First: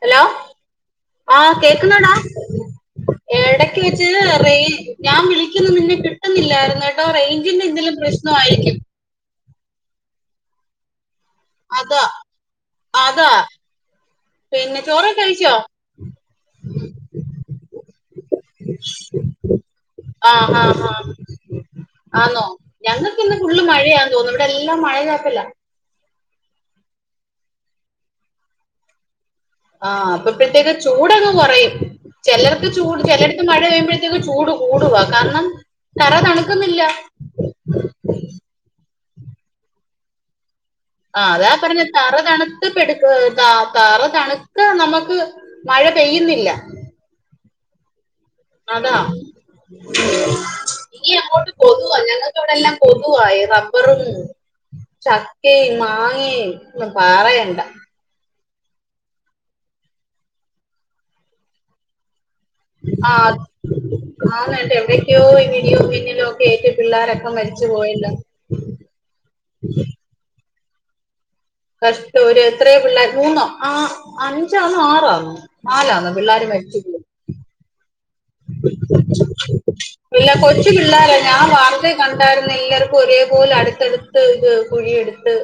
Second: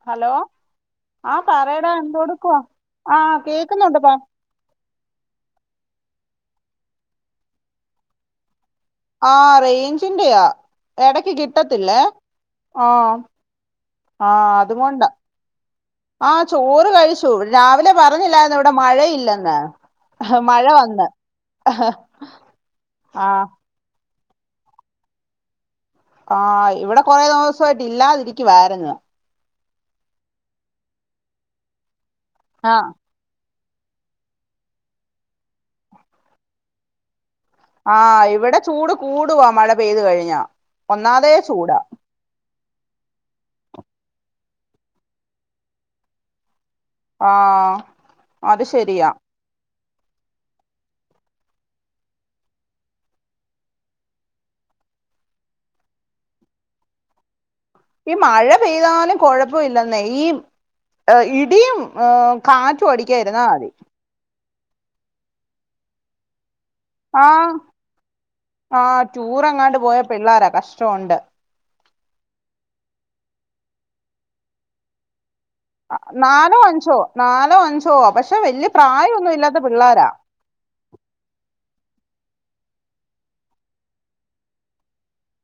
Hello ആ ആഹ് പറയടാ കേക്കുന്നോടാ എന്തെടുക്കുവാ ആ ഇടക്ക് കേക്കുന്നുണ്ട് പ വെച്ച് റെയി ഞാൻ വിളിക്കുന്ന നിന്നെ കിട്ടുന്നില്ലായിരുന്നു കേട്ടോ റേഞ്ചിന്റെ എന്തെലും പ്രശ്നമായിരിക്കും ആ റേഞ്ചിന്റെയാ ഇട ക്ക് കിട്ടത്തില്ലേ അതാ ആ അതാ ആ പിന്നെ അതുകൊണ്ടാ ചോറൊക്കെ കഴിച്ചോ ആഹ് ചോറ് കഴിച്ചു രാവിലെ പറഞ്ഞില്ലായിരുന്നോ ഇവിടെ മഴയില്ലെന്ന് ആഹ് മഴ ആഹ് വന്ന് ആഹ് ആഹ് തോന്നു ഇവിടെ എല്ലാം മഴ ചാറ്റലാ ആ ഇവിടെ കൊറെ ദിവസമായിട്ട് ഇല്ലാതിരിക്കുവായിരുന്ന് ആ അപ്പൊ പിന്നെങ്ങ് ചൂടങ് കുറയും ചിലർക്ക് ആ ചൂട് ചിലര് മഴ പെയ്യുമ്പോഴത്തേക്ക് ചൂട് കൂടുവാ കാരണം തറ തണുക്കുന്നില്ല ആ ഇവിടെ ചൂട് കൂടുവാ മഴ പെയ്തു കഴിഞ്ഞാ ആഹ് ഒന്നാതേ അതാ ചൂടാ പറഞ്ഞെ തറ തണുത്തപ്പെടുആ തറ തണുക്കാൻ നമ്മക്ക് മഴ പെയ്യുന്നില്ല ആഹ് അത് അതാ ശെരിയാ ഇനി അങ്ങോട്ട് കൊതുവാ ഞങ്ങൾക്ക് ഇവിടെ എല്ലാം കൊതുവാ ഈ റബ്ബറും ചക്കേം മാങ്ങേം ഒന്നും പറയണ്ട. ഈ മഴ പെയ്താലും കുഴപ്പം ഇല്ലന്നെ ഈ ഇടിയും ഹ് കാറ്റും അടിക്കാതിരുന്നാ മതി. എവിടെയൊക്കെയോ ഈ വീഡിയോ പിന്നിലോക്കെ [unintelligible] ആഹ് ആഹ് ടൂറെങ്ങാണ്ട് പോയ പിള്ളാര കഷ് ട്ടോണ്ട് കഷ്ടം ഒര് എത്രയോ പിള്ളാരാ മൂന്നോ ആ അഞ്ചാണോ ആറാണോ? നാലോ അഞ്ചോ നാലോ അഞ്ചോ പക്ഷെ വല്യ പ്രായമൊന്നും ഇല്ലാത്ത പിള്ളോരാ ഇല്ല കൊച്ചു പിള്ളാര ഞാൻ വാർത്തേ കണ്ടായിരുന്ന് എല്ലാർക്കും ഒരേപോലെ അടുത്തടുത്ത് ഇത് കുഴിയെടുത്ത്,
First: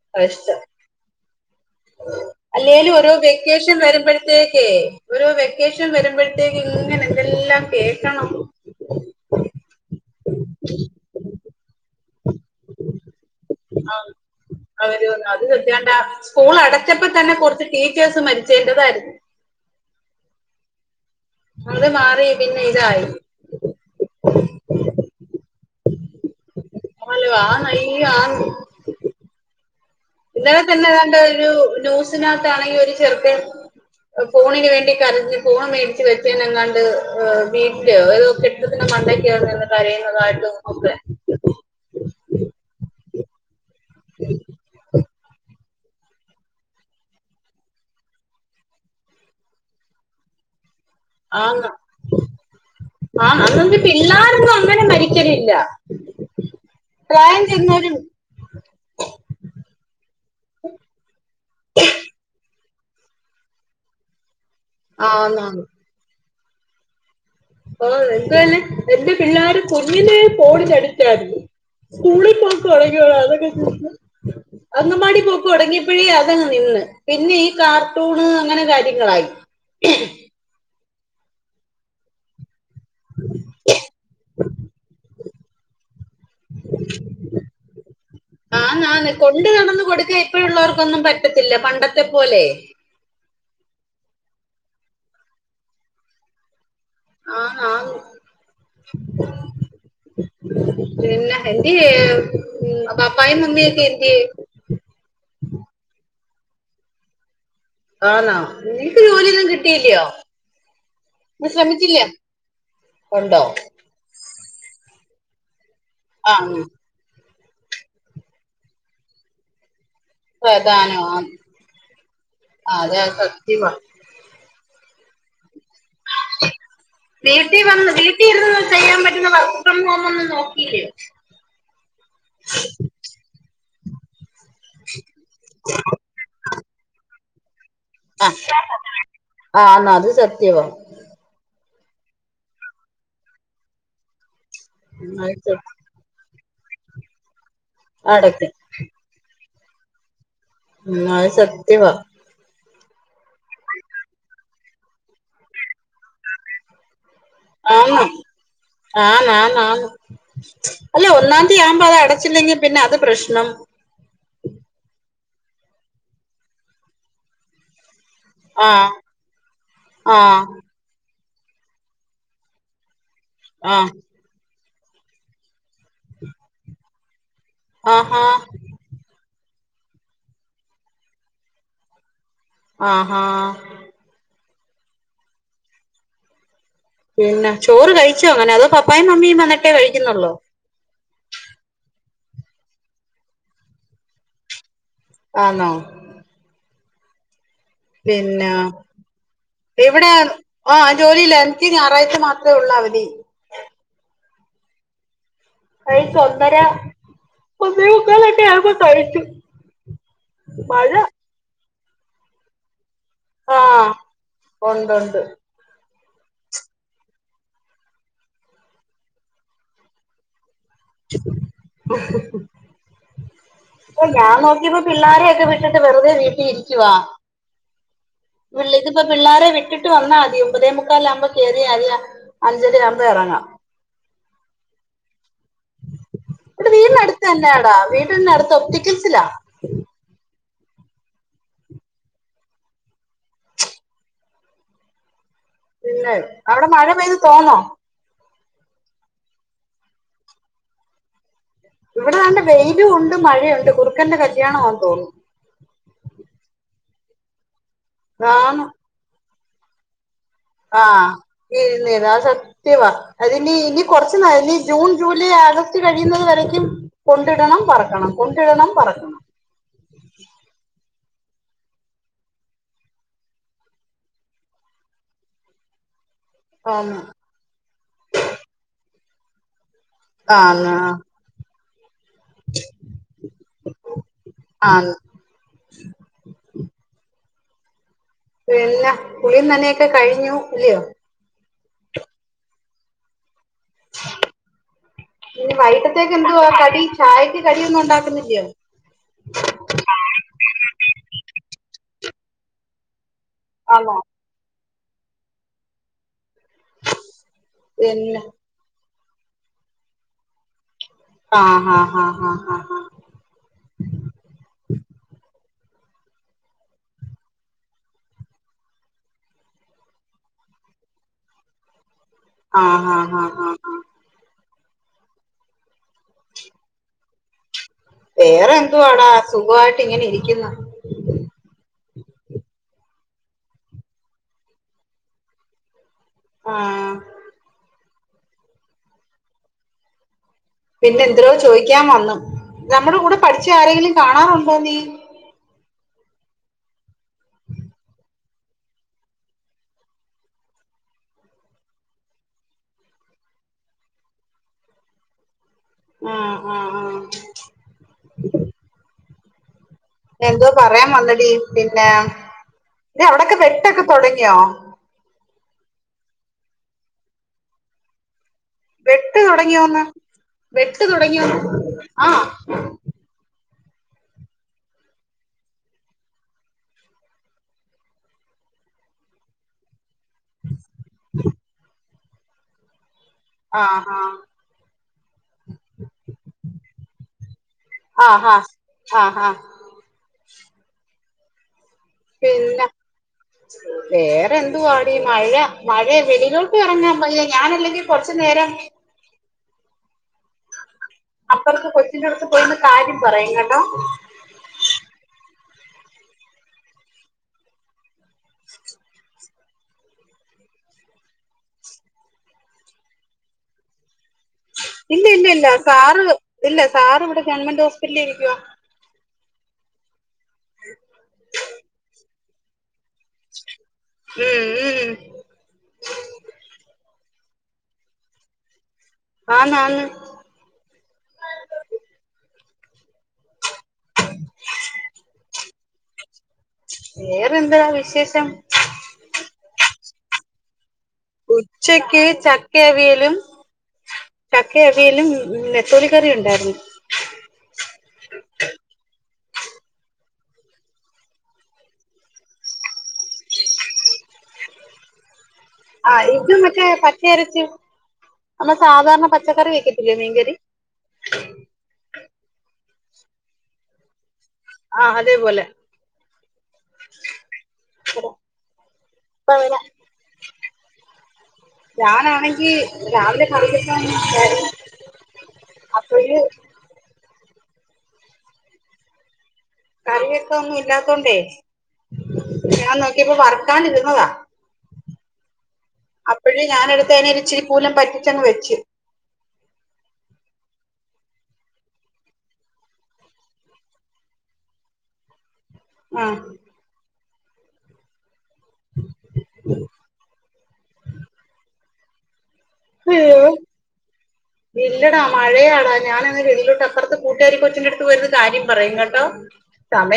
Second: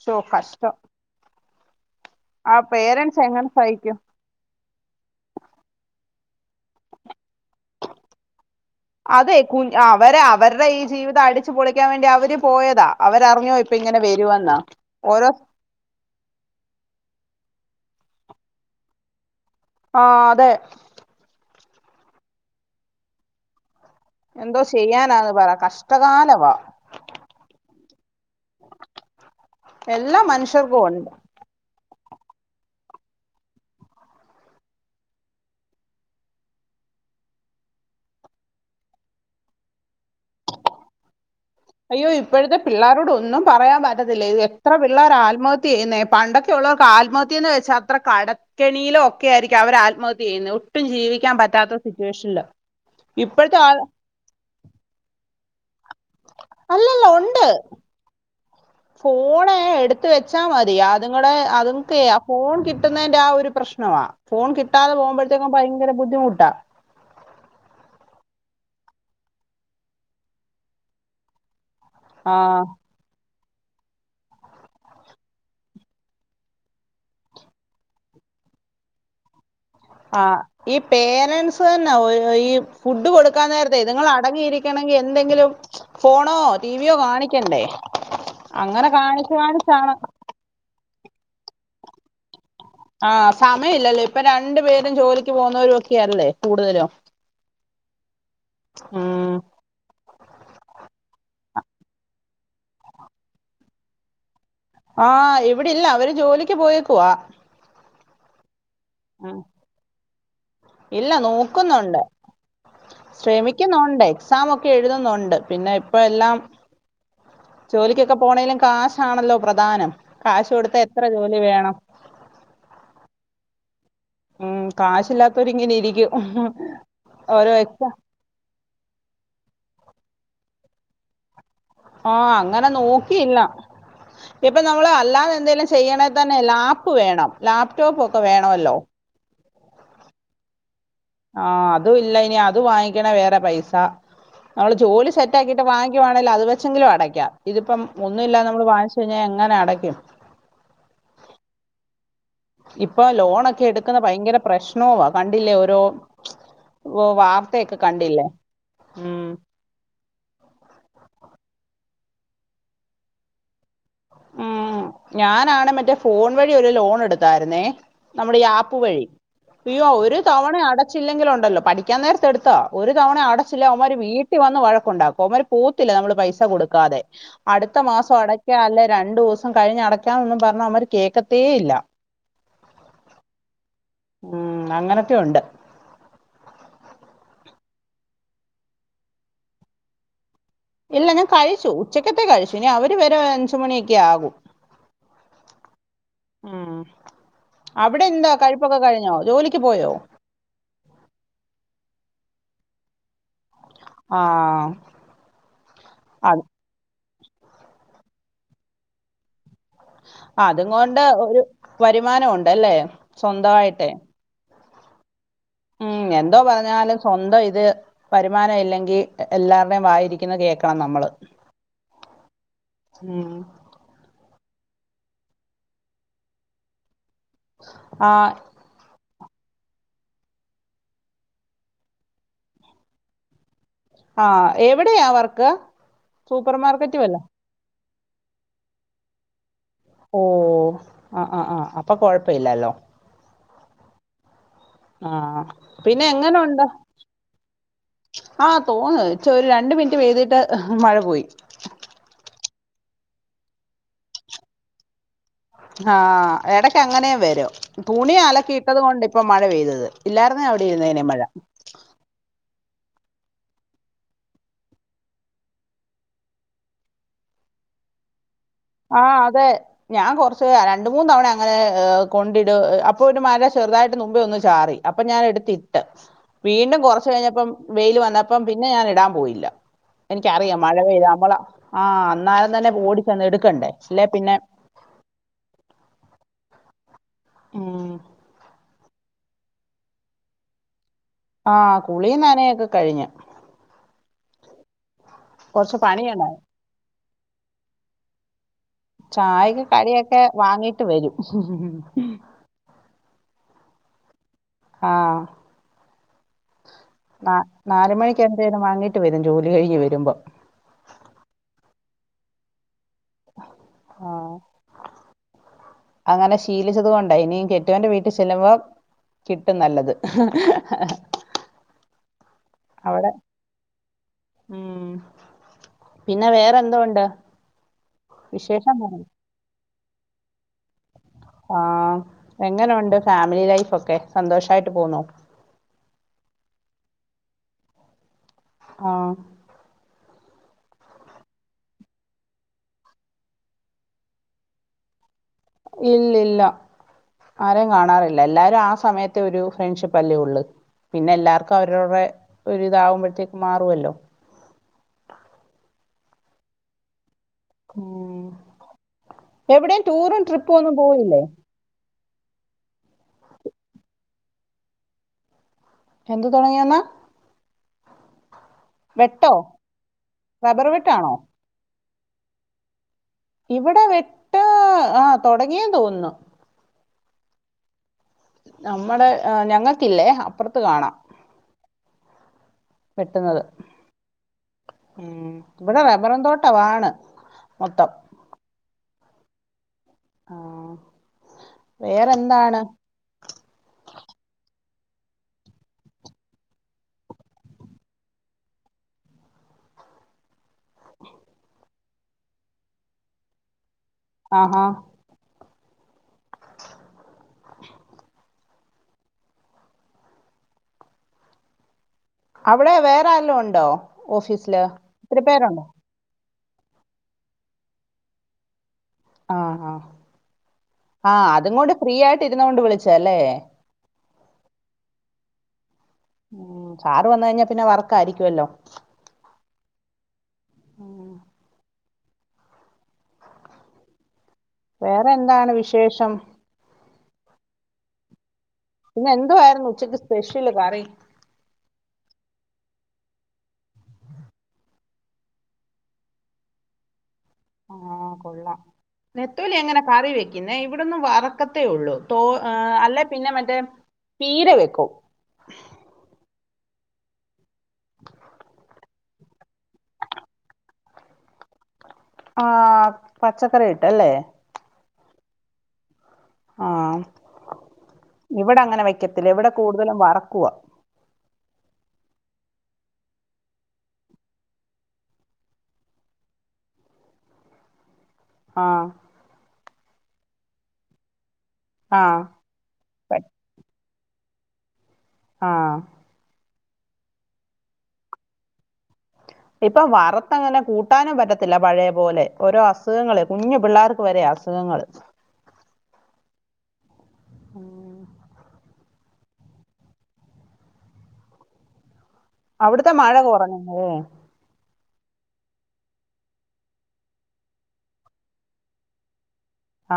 ശോ കഴിച്ച കഷ്ടം. ആ അല്ലേലും ഓരോ പേരൻറ്സ് എങ്ങനെ വെക്കേഷൻ സഹിക്കും വരുമ്പഴ്ത്തേക്കേ ഓരോ വെക്കേഷൻ വരുമ്പോ അതെ കുഞ്അവരെ അവരുടെ ഈ ജീവിതം അടിച്ചു പൊളിക്കാൻ വേണ്ടി അവര് പോയതാ അവരറിഞ്ഞോ ഇപ്പൊ ഇങ്ങനെ വരുവെന്ന് അവര് ഓരോ അത് സത്യാണ്ട സ്കൂൾ അടച്ചപ്പോ തന്നെ കുറച്ച് ടീച്ചേഴ്സ് മരിച്ചീന്റെതായിരുന്നു ആഹ് അതെ അത് മാറി പിന്നെ ഇതായി എന്തോ ചെയ്യാനാന്ന് പറ കഷ്ടകാലവാ. ആല്ല ആ ന ആന്ന് എല്ലാ ഇന്നലെ മനുഷ്യർക്കും തന്നെ ഉണ്ട് ഏതാണ്ടൊരു ന്യൂ- സ്നകത്താണെ ഒരു ചെറുക്കൻ ഫോണിന് വേണ്ടീട്ട് കരഞ്ഞ് ഫോണ് മേടിച്ച് വെച്ചേങ്ങാണ്ട് വീട്ടിലോ ഏതോ കെട്ടിടത്തിന്റെ മണ്ടക്ക് കരയുന്നതായിട്ടും ഒക്കെ അയ്യോ ഇപ്പോഴത്തെ പിള്ളേരോട് ഒന്നും പറയാൻ പറ്റത്തില്ല ഇത് എത്ര പിള്ളേർ ആത്മഹത് ത്യ ചെയ്യുന്നേ പണ്ടൊക്കെ ഉള്ളവർക്ക് ആത്മഹത്യന്ന് വെച്ചാ അത്ര കടക്കെണിയിലും ഒക്കെ ആയിരിക്കും അവര് ആത്മഹത്യ ചെയ്യുന്നേ ആന്ന് ആന്ന് ഇപ്പോഴത്തെ ആ അന്നൊന്നും പിള്ളാരൊന്നും അങ്ങനെ മരിക്കലില്ല അല്ലല്ല പ്രായം ഉണ്ട് ചെന്നവര് ഫോൺ എടുത്ത് വെച്ചാ മതി അതുങ്ങടെ അതോക്കെ ആ ഫോൺ കി ട്ടുന്നതിന്റെ ആ ഒരു പ്രശ്നമാ ഫോൺ കിട്ടാതെ ആന്ന് പോകുപോഴത്തേക്കും ഭയങ്കര ബുദ്ധമു ട്ട ആ എന്ത് തന്നെ എന്റെ പിള്ളേരും കുഞ്ഞിലെ ഫോണിനടിക്റ്റാണ് സ്കൂളിൽ ആ പോയി തുടങ്ങിയോ അതൊക്കെ അങ്ങമാടി പോക്ക് തുടങ്ങിയപ്പഴേ അതങ്ങ് നിന്ന് പിന്നെ ഈ കാർട്ടൂണ് അങ്ങനെ കാര്യങ്ങളായി ആഹ് ഈ പേരൻസ് തന്നെ ഓരോ ഈ ഫുഡ് കൊടുക്കാൻ നേരത്തെ നിങ്ങൾ അടങ്ങിയിരിക്കണെങ്കിൽ എന്തെങ്കിലും [inaudible] ഫോണോ ടീവിയോ കാണിക്കണ്ടേ ആന്ന് അങ്ങനെ കാണിച്ച് കാണിച്ചാണ് ഒന്നും പറ്റത്തില്ല പണ്ടത്തെ പോലെ ആ സമയം ഇല്ലല്ലോ ഇപ്പ രണ്ട് പേരും ജോലിക്ക് പോകുന്നോരോക്കെയല്ലേ കൂടുതലും ആ ആന്ന് പിന്നെ എന്തിയെ ഉം പപ്പായും മമ്മിയും ഒക്കെ എന്തിയെ ആ ഇവിടെല്ല അവര് ജോലി ക്ക് പോയേക്കുവാ ആന്നോ നിനക്ക് ജോലിയൊന്നും കിട്ടിയില്ലോ ഇല്ല നോക്കുന്നുണ്ട് ഉണ്ടോ ശ്രമിക്കുന്നുണ്ട് എക്സാം ഒക്കെ എഴുതുന്നുണ്ട് ണ്ട് പിന്നെ ഇപ്പം ആ എല്ലാം ജോലിക്കൊക്കെ പോണെലും കാശാണല്ലോ പ്രധാനം കാശ് കൊടുത്ത പ്രധാനം എത്ര ജോലി വേണം അതെ അത് സത്യവാ ഉം കാശില്ലാ ഓരോ വീട്ടി വന്ന് എക്സാം വീട്ടിരുന്ന് ചെയ്യാൻ പറ്റുന്ന വർക്ക് ഫ്രം ഹോം ഒന്നു നോക്കിലേ ഓ അങ്ങനെ നോക്കിയില്ല ഇപ്പൊ നമ്മളൾ അല്ലാതെ എന്തേലും ചെയ്യണെ തന്നെ ലാപ്പ് വേണം ലാപ്പ് ടോപ്പ് ഒക്കെ ആഹ് വേണോല്ലോ ആന്ന് അത് സത്യവാ ആ അതും ഇല്ല ഇനി അത് വാങ്ങിക്കണേ വേറെ പൈസ നമ്മൾ ജോലി അത് സ സെറ്റാകീട്ട് വാങ്ങിക്കുവാണേൽ അത് വെ ന്തങ്കിലും അടക്കാം ഇതിപ്പം ഒന്നുല്ലാതെ അടക്ക് നമ്മള് വാങ്ങിച്ച കയിഞ്ഞ എങ്ങനെ അട [unintelligible] ന്നാ അത് സത്യവാ ഇപ്പൊ ലോണൊക്കെ എടുക്കുന്നെ ഭയങ്കര പ്രശ്നവാ കണ്ടില്ലേ ഓരോ ഓ വാർത്തയൊക്കെ ആന്ന് കണ്ടില്ലേ ഉം അല്ലെ ഒന്നാം തീയതിയാവുമ്പോ അത് അടച്ചില്ലെങ്കിൽ പിന്നെ അത് പ്രശ്നം ഉം ഞാനാണ് മറ്റേ ഫോൺ വഴി ഒരു ലോൺ എടുത്തായിരുന്നേ നമ്മുടെ ഈ ആപ്പ് ആഹ് വഴി ഇയ്യോ ഒരു ആഹ് തവണ അടച്ചില്ലെങ്കിലൊ ഒ ല്ലോ പഠിക്കാൻ നേരത്തെ എടുത്തോ ഒരു തവണെ അടച്ചില്ല ആഹ് അവമാര് വീട്ടി വന്ന് വഴ ണ്ടാക്കും അവര് പോത്തില്ല നമ്മള് പൈസ കൊടുക്കാതെ അടുത്ത മാസം ആഹാ അടയ്ക്ക അല്ലെ രണ്ടു ദിവസം കഴിഞ്ഞ് അടയ്ക്ക മെന്നും പറഞ്ഞ അവര് കേക്കത്തേ ഇല്ല ആഹഹ ഉം അങ്ങനത്തെ ഉണ്ട് പിന്നെ ചോറ് കഴിച്ചോ അങ്ങനെ അതോ പപ്പായും മമ്മിയും വന്നിട്ടേ കഴിക്കുന്നുള്ളോ ഇല്ല ഞാൻ കഴിച്ചു ഉച്ചക്കത്തെ കഴിച്ചു ഇനി അവര് വരെ അഞ്ചുമണിയൊക്കെ ആകും ആന്നോ ഉം അവിടെ എന്താ പിന്നെ കഴിപ്പൊക്കെ കഴിഞ്ഞോ ജോലിക്ക് പോയോ ഇവിടെ ആഹ് ജോലില്ല എനിക്ക് ഞായറാഴ്ച മാത്രം [unintelligible] ഉള്ള അവധി ആഹ കഴിച്ചേ ഒന്നര ഒന്നെമുക്കാൽ ഓക്ക് ആയപ്പോ കഴിച്ചു അതും മഴ കൊണ്ട് ഒരു വരുമാനം ഒണ്ടല്ലേ സ്വന്തായിട്ടേ ഒണ്ട് ഒണ്ട് ഉം എന്തോ പറഞ്ഞാലും സ്വന്തം ഇത് വരുമാനം ഇല്ലെങ്കിൽ എല്ലാരുടെേയും വായിരിക്കുന്ന കേക്ക ഉം. ഞാൻ നോക്കി നിപ്പം പിള്ളാരെയ ഒക്കെ വിട്ടിട് വെറുതെ വീട്ടിലിരിക്കുവാ ആ [unintelligible] പിള്ളോരെ വിട്ടിട്ട് വന്നാ മതി ഒമ്പതേ മുക്കാൽ ആവുമ്പോ കയറിയാതി അഞ്ചര ആകുമ്പോ എറങ്ങാം ആഹ എവിടെയാ വർക്ക് സൂപ്പർ മാർക്കറ്റ് വല്ലോം ട്ടിന്റെ അടുത്ത് ഒപ്റ്റിക്കൽസിലാ ഓ ആ് ആഹ ആഹ അപ്പൊ കൊഴപ്പ ഇല്ലല്ലോ ആഹ് ഇല്ലേ അവിടെ മഴ പെയ്ത് തോന്നോ ആഹ് തോന്ന് ഇച്ചൊരു രണ്ട് മിനിറ്റ് പെയ്തിട്ട് മഴ പോയി ഇവിടെ നല്ല വെയിലും ഇണ്ട് മഴയൊണ്ട് കുറുക്കൻന്റെ കല്യാണമാന്ന് തോന്ന്ന്നു ആഹ് എടക്ക് അങ്ങനെം വരും തുണി ആന്ന് അലകീട്ടത് കൊണ്ട് ഇപ്പം മഴ പെയ്തത് ഇല്ലായിരുന്നേ അവിടെ ഇരുന്നേനെ ആഹ് മഴ ഇർന്നീനു അഅ് സത് ത്യമാ അതിനി ഇനി കൊറച്ച് നാൾ ഇനി ജൂൺ ജൂലൈ ആഗസ്റ്റ് കഴിയുന്നത് വരേക്കും കൊണ്ടിടണം പെറക്കണം കൊ ആഹ് അതെ ഞാൻ കൊറച്ച് ര രണ്ട് മൂന്ന് തവണ അങ്ങനെ കൊണ്ടിട് അപ്പൊ ഒരു മര ചെറുതായിട്ട് മുമ്പേ ഒന്നു ചാറി അപ്പൊ ഞാൻ എടുത്തിട്ട് വീണ്ടും ആന്ന് കുറച്ച് കഴിഞ്ഞപ്പം വെയിൽ വന്നപ്പം പിന്നെ ഞാൻ ഇടാം പോയില്ല എനിക്കറിയ ആന്ന് മഴപെയ്ത നമ്മള ആഹ് അന്നാര തന്നെ ഓടി ചെന്ന് എടു കണ്ടെ അല്ലെ പിന്നെ ആന്ന് ഉം പിന്നെ കുളീം നന്നെയൊക്കെ കഴിഞ്ഞു ഇല്ലയോ? ആഹ് കുളിയും ന്നനയൊക്കെ കഴിഞ്ഞു. ഇനി കൊറച്ച് വൈകിട്ടത്തേക്ക് പണിയ്ണ്ടാ എന്തുവാ കടി ചായക്ക് കടിയൊന്നും ഉണ്ടാക്കുന്നില്ലയോ ചായക്ക് കടിയൊക്കെ വാങ്ങിട്ട് വരും ഉം ആനോ ആഹ് ന നാല് പിന്നെ മണിക്ക് എന്തേലും വാങ്ങി വരും ജോലി കഴിഞ്ഞ് വരുമ്പം. ആഹ് ഹ് ഹ് ഹ് ഹ് ആഹ് അങ്ങനെ ശീലിച്ചത് കൊണ്ടാ ഇനിയും കെട്ടിയോന്റെ വീട്ടിൽ ചെല്ലുമ്പോ കിട്ടും നല്ലത്. ആഹ് അവിടെ ഹ ഹ ഹ ഹ ഉം പിന്നെ വേറെന്തോ ഉണ്ട് വിശേഷം പറ വേറെന്തുവാടാ സുഖായി ഇങ്ങനെ ഇരിക്ക്ന്ന്. ആഹ് എങ്ങനെ ഒണ്ട് ഫാമിലി ലൈഫ് ഒക്കെ സന്തോഷായിട്ട് പോന്നൊ ആഹ് ആഹ് പിന്നെ എന്തിനോ ചോയിക്കാൻ വന്നു നമ്മുടെ കൂടെ പഠിച്ച ആരെലും കാണാറുണ്ടോ നീ? ഇല്ലില്ല ആരേ കാണാറില്ല എല്ലാരും ആ സമയത്തെ ഒരു ഫ്രണ്ട്ഷിപ്പ് അല്ലേ ഉള്ളു പിന്നെ എല്ലാർക്കും അവരവറെ ഒരു ഇതാവുമ്പഴ്ത്തേക്ക് മാറുല്ലോ. ആഹ് ആഹ് ആഹ് കൂ എന്തോ പറയാൻ പോയില്ലേ വന്നടി പിന്നെ അവിടൊക്കെ വെട്ടൊക്കെ തുടങ്ങിയോ? എന്ത് തൊടങ്ങിയോന്ന് വെട്ട് തുടങ്ങിയോന്ന് റബ്ബർ വെട്ട് വെട്ടാണോ തുടങ്ങിയോന്ന് ആഹ് ഇവിടെ വിട്ട് ആ തുടങ്ങിയൊന്ന് തോന്നുന്നു. നമ്മടെ ഞങ്ങള്ക്കില്ലേ അപ്പറ ത്ത് കാണാം. വെട്ടുന്നത് ആഹ് ആഹ് ഇവിടെ റബ്ബറ് തോട്ടവാണ് മൊത്തം ആഹ് ആഹ് ആഹ് ഹാ ആഹ് വേറെന്താണ്? പിന്നെ വേറെ എന്തുവാടി മഴ മഴ വെളിയിലോട്ട് ഇറങ്ങാൻ വയ്യാ ഞാനല്ലെങ്കി കൊറച്ച് നേരം അപ്പോറത്ത് പോയ് എല്ലോട്ത്തും പോയിര്ന്ന് കാര്യം പറയും കേട്ടോ ആഹ് ആ അവിടെ വേറെ ആരേലും ഉണ്ടോ ഓഫീസില് ഇല്ല ഒത്തിരി ഇല്ല ഇല്ല പേരുണ്ടോ കാറ് ഇല്ല സാറ് ഇവിടെ ഗവൺമെന്റ് ഹോസ്പിറ്റലില് ഇരിക്കുവാ ആഹ് ആഹ് ആഹ് അത്കൊണ്ട് ഫ്രീയായ് തിരുന്നോണ്ട് വിളി ചെലെ മ്മ് മ്മ് ഉം സാറ് വന്ന് കഴിഞ്ഞാ പിന്നെ വർക്കായിരിക്കുവല്ലോ ആന്ന് ആന്ന് ഉം. വേറെന്താണ് വിശേഷം വേറെന്താ വിശേഷം? പിന്നെ എന്തുവായിരുന്നു ഉച്ചയ്ക്ക് സ്പെഷ്യല് കറി ഉച്ചക്ക് ചക്കവിയലും ചക്കവിയലും നെത്തോലി കറി ഉണ്ടായിര്ന്നു ആഹ് കൊള്ളാം നെത്തോലി എങ്ങനെ കറി വെയ്ക്കുന്നേ ഇവിടൊന്ന് വറക്കത്തേ ഒള്ളൂ തോ അല്ലേ പിന്നെ മറ്റേ പീര വെക്കും ആഹ് ഇത് മറ്റേ പച്ച അരച്ച് നമ്മ സാധാരണ പച്ചക്കറി വെക്കത്തില്ലേ മീൻകറി ആഹ് പച്ചക്കറിട്ട് അല്ലേ ആഹ് അതേപോലെ ആഹ് ഇവിടെ അങ്ങനെ വെയ്ക്കത്തില്ല അപ്പ ഇവിടെ കൂടുതലും വറക്കുവാ ഞാനാണെങ്കി രാവിലെ കറി വെക്കാന് [unintelligible] അപ്പയ് ആഹ് കറി വെക്കാന് ഒന്നും ഇല്ലാത്തൊണ്ടേ ആ ഞാൻ നോക്കിയപ്പോ വറ്ക്കാന് ഇരുന്നതാ ആഹ് ഞാന് എടുത്ത് അനെ ഇച്ചിരിക്കൂലം പറ്റിച്ചങ്ങ് വെച്ച് ഇപ്പൊ വറുത്തങ്ങനെ കൂട്ടാനും പറ്റത്തില്ല പഴയ പോലെ ഓരോ അസുഖങ്ങള് കുഞ്ഞു പിള്ളേർക്ക് വരെ അസുഖങ്ങള് ആഹ് അവിടുത്തെ മഴ അയ്യോ കുറഞ്ഞന്നേ ഇല്ലടാ മഴയാടാ ഞാന് ങ്ങ് വെളയിലോട്ട്പ്പുറത്ത് കൂട്ടാരി കൊച്ചിൻ്റെ അടുത്ത് പോയാരുന് കാര്യം പറയും കേട്ടോ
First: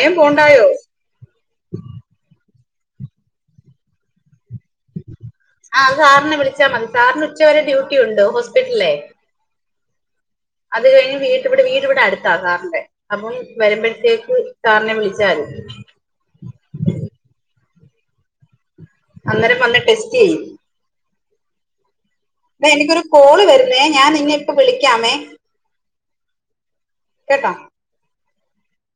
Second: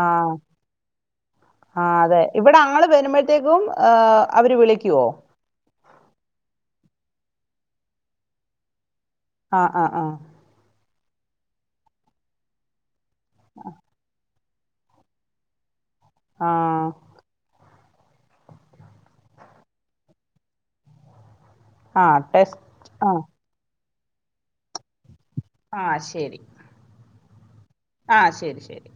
ആ പോണ്ടായോ ഞങ്ങൾ വരുമ്പോഴത്തേക്കും അവര് വിളി ആഹ് സാറിനെ വിളിച്ചാ മതി സാറിന് ഉച്ച വരെ ഡ്യൂട്ടി ഉണ്ട് ഹോസ്പിറ്റലിലെ ആഹ് ആഹ് അഹ് അത് കഴിഞ് വീണ്ട്ടെ വീടിവിടെ അടുത്താ സാറിൻ്റെ അപ്പം വരുമ്പോഴത്തേക്ക് സാറിനെ വിളിച്ചാല് ആഹ് അന്നേരം വന്ന് ടെസ്റ്റ് ചെയ്യും ആ ടെസ്റ്റ് എടാ എനിക്കൊരു ആ കോള് വരുന്നേ ഞാൻ നിന്നയിപ്പ വിളിക്കാമേ ആഹ് ശരി കേട്ടാ ആഹ് ശരി ശരി